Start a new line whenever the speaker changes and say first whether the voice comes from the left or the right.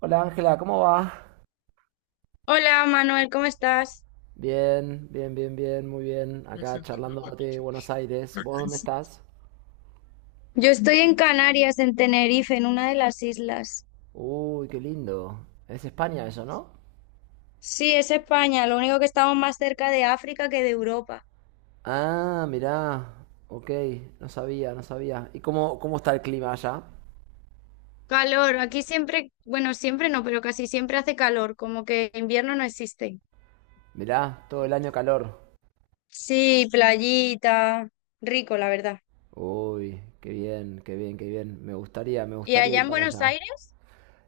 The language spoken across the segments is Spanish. right: Hola Ángela, ¿cómo va?
left: Hola Manuel, ¿cómo estás?
right: Bien, muy bien. Acá charlando de Buenos Aires. ¿Vos dónde estás?
left: Yo estoy en Canarias, en Tenerife, en una de las islas.
right: Uy, qué lindo. Es España eso, ¿no?
left: Sí, es España, lo único que estamos más cerca de África que de Europa.
right: Ah, mirá. Ok, no sabía. ¿Y cómo está el clima allá?
left: Calor, aquí siempre, bueno, siempre no, pero casi siempre hace calor, como que invierno no existe.
right: Mirá, todo el año calor.
left: Sí, playita, rico, la verdad.
right: Uy, qué bien. Me gustaría, me
left: ¿Y
right: gustaría
left: allá
right: ir
left: en
right: para
left: Buenos
right: allá.
left: Aires?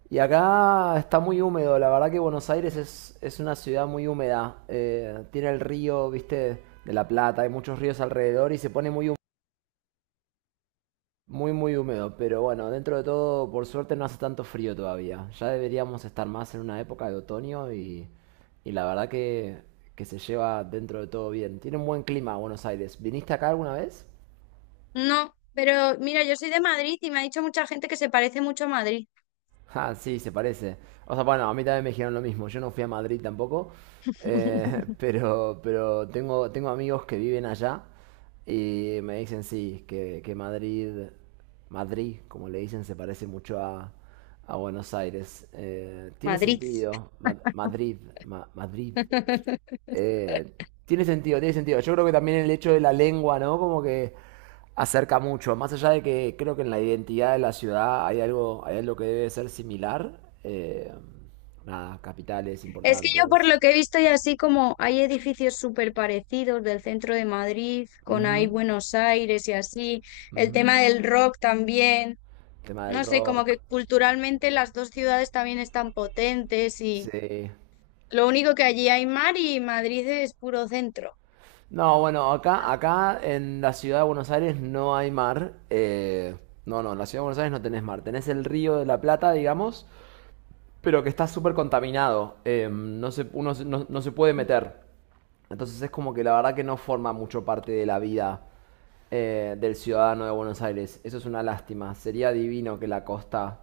right: Y acá está muy húmedo, la verdad que Buenos Aires es una ciudad muy húmeda. Tiene el río, viste, de La Plata, hay muchos ríos alrededor y se pone muy húmedo. Pero bueno, dentro de todo, por suerte no hace tanto frío todavía. Ya deberíamos estar más en una época de otoño y la verdad que se lleva dentro de todo bien. Tiene un buen clima Buenos Aires. ¿Viniste acá alguna vez?
left: No, pero mira, yo soy de Madrid y me ha dicho mucha gente que se parece mucho a Madrid.
right: Ah, sí, se parece. O sea, bueno, a mí también me dijeron lo mismo. Yo no fui a Madrid tampoco, pero tengo amigos que viven allá y me dicen sí, que Madrid, Madrid, como le dicen, se parece mucho a Buenos Aires. Tiene
left: Madrid.
right: sentido. Madrid. Eh, tiene sentido. Yo creo que también el hecho de la lengua, ¿no? Como que acerca mucho. Más allá de que creo que en la identidad de la ciudad hay algo que debe ser similar. Nada, capitales
left: Es que yo por lo
right: importantes.
left: que he visto y así como hay edificios súper parecidos del centro de Madrid, con ahí
right: Ujú,
left: Buenos Aires y así, el
right: ujú.
left: tema del rock también,
right: Tema del
left: no sé, como
right: rock.
left: que culturalmente las dos ciudades también están potentes y
right: Sí.
left: lo único que allí hay mar y Madrid es puro centro.
right: No, bueno, acá en la ciudad de Buenos Aires no hay mar. No, en la ciudad de Buenos Aires no tenés mar. Tenés el río de la Plata, digamos, pero que está súper contaminado. No se, uno no se puede meter. Entonces es como que la verdad que no forma mucho parte de la vida del ciudadano de Buenos Aires. Eso es una lástima. Sería divino que la costa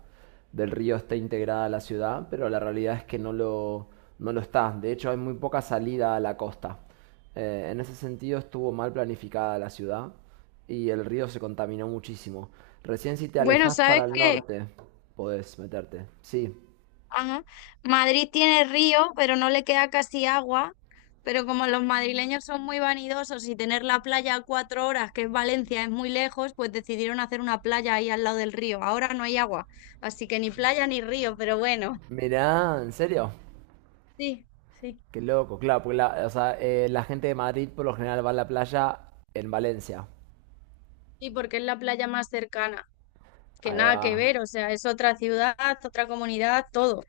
right: del río esté integrada a la ciudad, pero la realidad es que no lo está. De hecho, hay muy poca salida a la costa. En ese sentido estuvo mal planificada la ciudad y el río se contaminó muchísimo. Recién si te
left: Bueno,
right: alejas para
left: ¿sabes
right: el
left: qué?
right: norte podés meterte. Sí,
left: Ajá. Madrid tiene río, pero no le queda casi agua. Pero como los madrileños son muy vanidosos y tener la playa a cuatro horas, que es Valencia, es muy lejos, pues decidieron hacer una playa ahí al lado del río. Ahora no hay agua, así que ni playa ni río, pero bueno.
right: mirá, ¿en serio?
left: Sí, sí.
right: Qué loco, claro, porque la gente de Madrid por lo general va a la playa en Valencia.
left: Sí, porque es la playa más cercana, que
right: Ahí
left: nada
right: va,
left: que ver, o sea, es otra ciudad, otra comunidad, todo.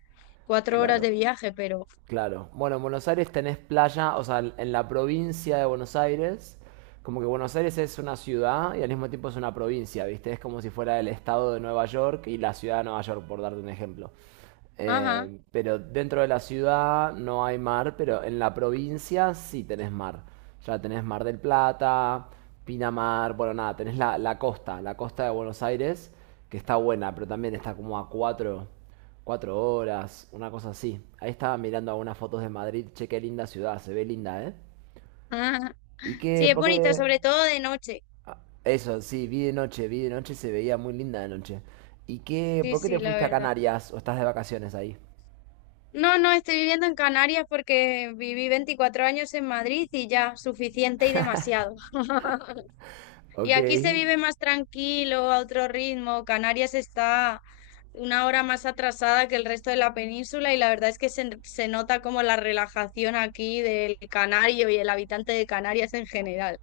left: 4 horas
right: claro.
left: de viaje, pero...
right: Claro. Bueno, en Buenos Aires tenés playa, o sea, en la provincia de Buenos Aires, como que Buenos Aires es una ciudad y al mismo tiempo es una provincia, ¿viste? Es como si fuera el estado de Nueva York y la ciudad de Nueva York, por darte un ejemplo.
left: Ajá.
right: Pero dentro de la ciudad no hay mar, pero en la provincia sí tenés mar. Ya tenés Mar del Plata, Pinamar, bueno, nada, tenés la costa de Buenos Aires, que está buena, pero también está como a cuatro cuatro horas, una cosa así. Ahí estaba mirando algunas fotos de Madrid. Che, qué linda ciudad, se ve linda, ¿eh?
left: Ajá.
right: ¿Y qué?
left: Sí, es
right: ¿Por
left: bonita,
right: qué?
left: sobre todo de noche.
right: Eso, sí, vi de noche, se veía muy linda de noche. ¿Y qué?
left: Sí,
right: ¿Por qué
left: sí,
right: te
left: la
right: fuiste a
left: verdad.
right: Canarias o estás de vacaciones ahí?
left: No, no, estoy viviendo en Canarias porque viví 24 años en Madrid y ya, suficiente y demasiado. Y
right: Ok.
left: aquí se vive más tranquilo, a otro ritmo. Canarias está una hora más atrasada que el resto de la península y la verdad es que se nota como la relajación aquí del canario y el habitante de Canarias en general.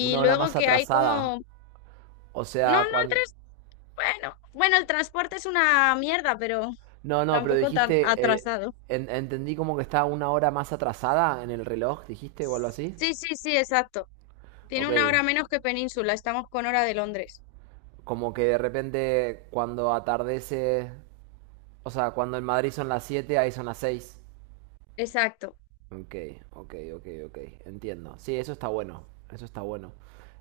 right: Una hora
left: luego
right: más
left: que hay
right: atrasada.
left: como...
right: O
left: No,
right: sea,
left: no,
right: cuando...
left: tres... Bueno, bueno, el transporte es una mierda, pero
right: No, no, pero
left: tampoco tan
right: dijiste...
left: atrasado.
right: entendí como que estaba una hora más atrasada en el reloj, dijiste, o algo así.
left: Sí, sí, sí, exacto. Tiene
right: Ok.
left: una hora menos que Península, estamos con hora de Londres.
right: Como que de repente cuando atardece... O sea, cuando en Madrid son las 7 ahí son las 6.
left: Exacto.
right: Ok, ok. Entiendo. Sí, eso está bueno. Eso está bueno.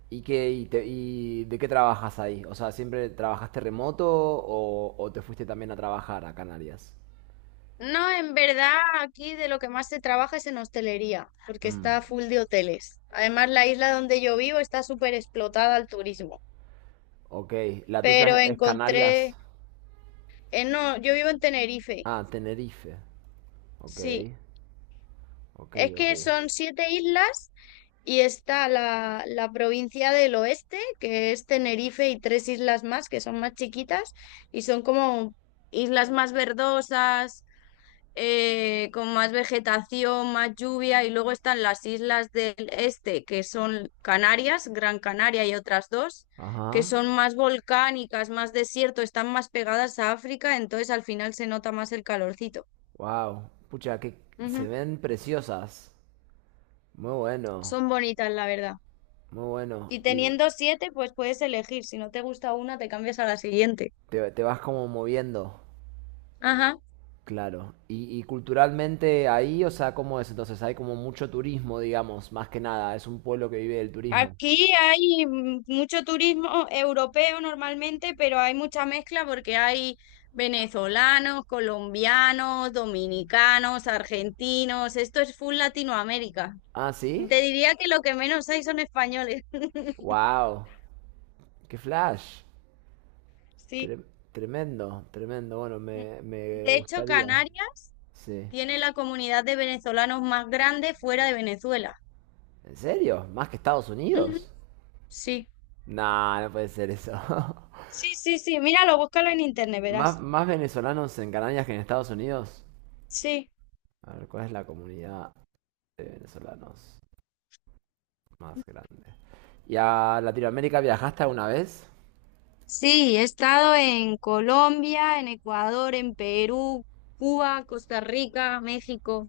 right: ¿Y de qué trabajas ahí? O sea, ¿siempre trabajaste remoto o te fuiste también a trabajar a Canarias?
left: No, en verdad, aquí de lo que más se trabaja es en hostelería, porque
right: Mm,
left: está full de hoteles. Además, la isla donde yo vivo está súper explotada al turismo.
right: ok. ¿La
left: Pero
right: tuya es Canarias?
left: encontré, no, yo vivo en Tenerife,
right: Ah, Tenerife. Ok,
left: sí.
right: ok,
left: Es
right: ok.
left: que son siete islas y está la provincia del oeste, que es Tenerife y tres islas más, que son más chiquitas y son como islas más verdosas con más vegetación, más lluvia, y luego están las islas del este, que son Canarias, Gran Canaria y otras dos, que
right: Ajá.
left: son más volcánicas, más desierto, están más pegadas a África, entonces al final se nota más el calorcito.
right: Wow. Pucha, que
left: Ujú.
right: se ven preciosas. Muy bueno,
left: Son bonitas, la verdad.
right: muy bueno.
left: Y
right: Y
left: teniendo siete, pues puedes elegir. Si no te gusta una, te cambias a la siguiente.
right: te vas como moviendo.
left: Ajá.
right: Claro, y culturalmente ahí, o sea, ¿cómo es entonces? Hay como mucho turismo, digamos, más que nada, es un pueblo que vive del turismo.
left: Aquí hay mucho turismo europeo normalmente, pero hay mucha mezcla porque hay venezolanos, colombianos, dominicanos, argentinos. Esto es full Latinoamérica.
right: Ah, ¿sí?
left: Te diría que lo que menos hay son españoles.
right: ¡Wow! ¡Qué flash!
left: Sí.
right: Tre- tremendo, bueno, me
left: De hecho,
right: gustaría.
left: Canarias
right: Sí.
left: tiene la comunidad de venezolanos más grande fuera de Venezuela.
right: ¿En serio? ¿Más que Estados
left: Ujú.
right: Unidos?
left: Sí.
right: No, no puede ser eso.
left: Sí, sí, sí. Míralo, búscalo en internet,
right: ¿Más,
left: verás.
right: más venezolanos en Canarias que en Estados Unidos?
left: Sí.
right: A ver, ¿cuál es la comunidad de venezolanos más grande? ¿Y a Latinoamérica viajaste alguna vez?
left: Sí, he estado en Colombia, en Ecuador, en Perú, Cuba, Costa Rica, México.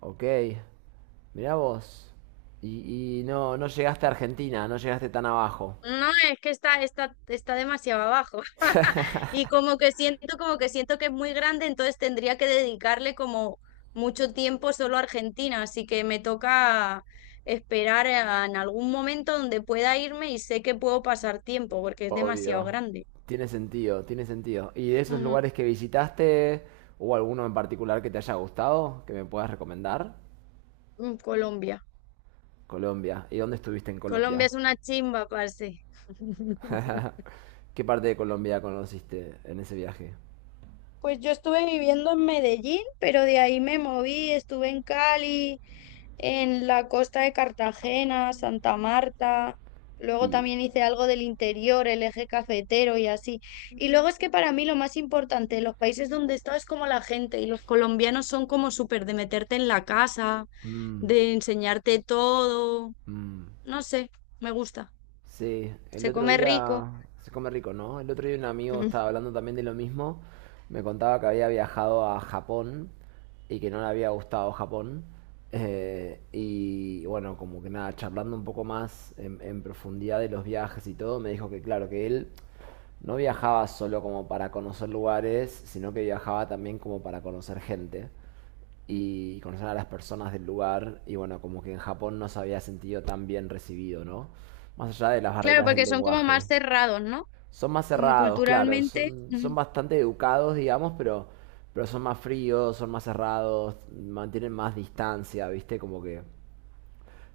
right: Ok, mirá vos. Y, y no llegaste a Argentina, no llegaste tan abajo.
left: No, es que está demasiado abajo. Y como que siento que es muy grande, entonces tendría que dedicarle como mucho tiempo solo a Argentina. Así que me toca esperar en algún momento donde pueda irme y sé que puedo pasar tiempo porque es demasiado
right: Obvio.
left: grande.
right: Tiene sentido, tiene sentido. ¿Y de esos
left: Ujú.
right: lugares que visitaste, hubo alguno en particular que te haya gustado, que me puedas recomendar?
left: Mm, Colombia.
right: Colombia. ¿Y dónde estuviste en
left: Colombia
right: Colombia?
left: es una chimba, parce.
right: ¿Qué parte de Colombia conociste en ese viaje?
left: Pues yo estuve viviendo en Medellín, pero de ahí me moví, estuve en Cali, en la costa de Cartagena, Santa Marta, luego
right: Y...
left: también hice algo del interior, el eje cafetero y así. Y luego es que para mí lo más importante, los países donde he estado es como la gente, y los colombianos son como súper de meterte en la casa,
right: mm,
left: de enseñarte todo,
right: mm.
left: no sé, me gusta,
right: Sí, el
left: se
right: otro
left: come rico.
right: día se come rico, ¿no? El otro día un amigo
left: Ujú.
right: estaba hablando también de lo mismo. Me contaba que había viajado a Japón y que no le había gustado Japón. Y bueno, como que nada, charlando un poco más en profundidad de los viajes y todo, me dijo que claro, que él no viajaba solo como para conocer lugares, sino que viajaba también como para conocer gente y conocer a las personas del lugar. Y bueno, como que en Japón no se había sentido tan bien recibido, ¿no? Más allá de las
left: Claro,
right: barreras del
left: porque son como
right: lenguaje.
left: más cerrados, ¿no?
right: Son más
left: Como
right: cerrados, claro,
left: culturalmente.
right: son
left: Ujú,
right: bastante educados, digamos, pero son más fríos, son más cerrados, mantienen más distancia, ¿viste? Como que,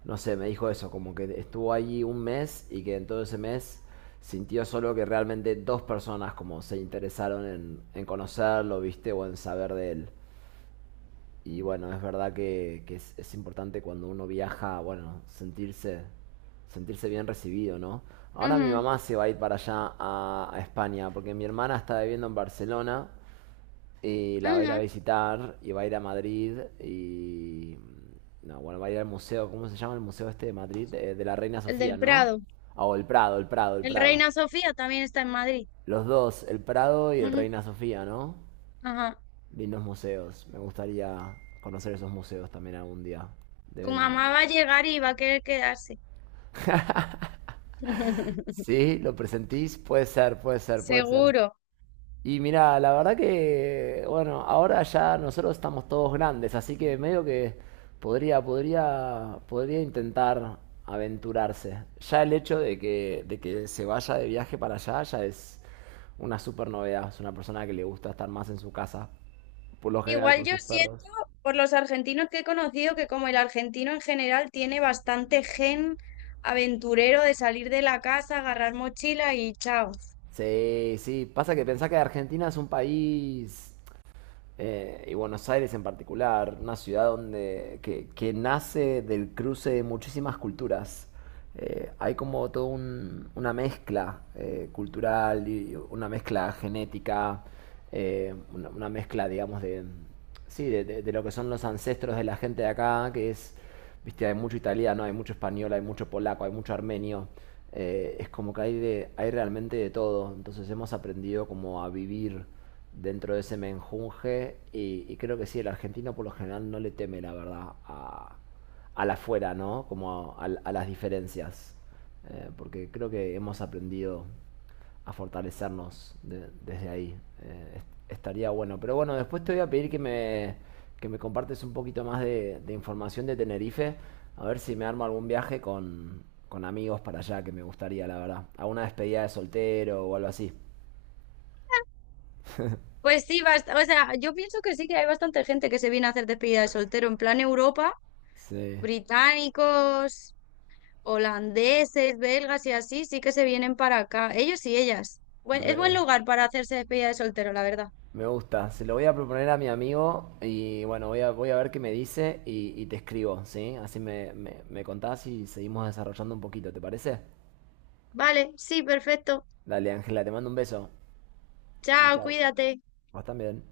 right: no sé, me dijo eso, como que estuvo allí un mes y que en todo ese mes sintió solo que realmente dos personas como se interesaron en conocerlo, ¿viste? O en saber de él. Y bueno, es verdad que es importante cuando uno viaja, bueno, sentirse bien recibido, ¿no? Ahora mi
left: ujú.
right: mamá se va a ir para allá a España, porque mi hermana está viviendo en Barcelona y la va a ir a
left: Ajá,
right: visitar y va a ir a Madrid y... No, bueno, va a ir al museo, ¿cómo se llama el museo este de Madrid? De la Reina
left: el
right: Sofía,
left: del
right: ¿no?
left: Prado.
right: Ah, o el Prado, el Prado, el
left: El
right: Prado.
left: Reina Sofía también está en Madrid.
right: Los dos, el Prado y el
left: Ujú.
right: Reina Sofía, ¿no?
left: Ajá.
right: Lindos museos. Me gustaría conocer esos museos también algún día.
left: Tu
right: Deben.
left: mamá va a llegar y va a querer quedarse.
right: Sí, lo presentís. Puede ser.
left: Seguro.
right: Y mira, la verdad que, bueno, ahora ya nosotros estamos todos grandes, así que medio que podría intentar aventurarse. Ya el hecho de que se vaya de viaje para allá ya es una super novedad. Es una persona que le gusta estar más en su casa, por lo general
left: Igual
right: con
left: yo
right: sus
left: siento
right: perros.
left: por los argentinos que he conocido que como el argentino en general tiene bastante gen aventurero de salir de la casa, agarrar mochila y chao.
right: Sí, sí, pasa que pensá que Argentina es un país, y Buenos Aires en particular, una ciudad que nace del cruce de muchísimas culturas. Hay como toda una mezcla cultural, y una mezcla genética, una mezcla, digamos, de, sí, de lo que son los ancestros de la gente de acá, que es viste, hay mucho italiano, hay mucho español, hay mucho polaco, hay mucho armenio. Es como que hay realmente de todo. Entonces hemos aprendido como a vivir dentro de ese menjunje y creo que sí, el argentino por lo general no le teme, la verdad, a la fuera, ¿no? Como a las diferencias. Porque creo que hemos aprendido a fortalecernos desde ahí. Estaría bueno. Pero bueno, después te voy a pedir que me compartes un poquito más de información de Tenerife, a ver si me armo algún viaje con amigos para allá, que me gustaría, la verdad. A una despedida de soltero o algo así.
left: Pues sí, o sea, yo pienso que sí que hay bastante gente que se viene a hacer despedida de soltero en plan Europa,
right: Sí,
left: británicos, holandeses, belgas y así, sí que se vienen para acá. Ellos y ellas. Es buen
right: re.
left: lugar para hacerse despedida de soltero, la verdad.
right: Me gusta. Se lo voy a proponer a mi amigo y bueno, voy a ver qué me dice y te escribo, ¿sí? Así me contás y seguimos desarrollando un poquito, ¿te parece?
left: Vale, sí, perfecto.
right: Dale, Ángela, te mando un beso. Chao,
left: Chao,
right: chao.
left: cuídate.
right: Vos también.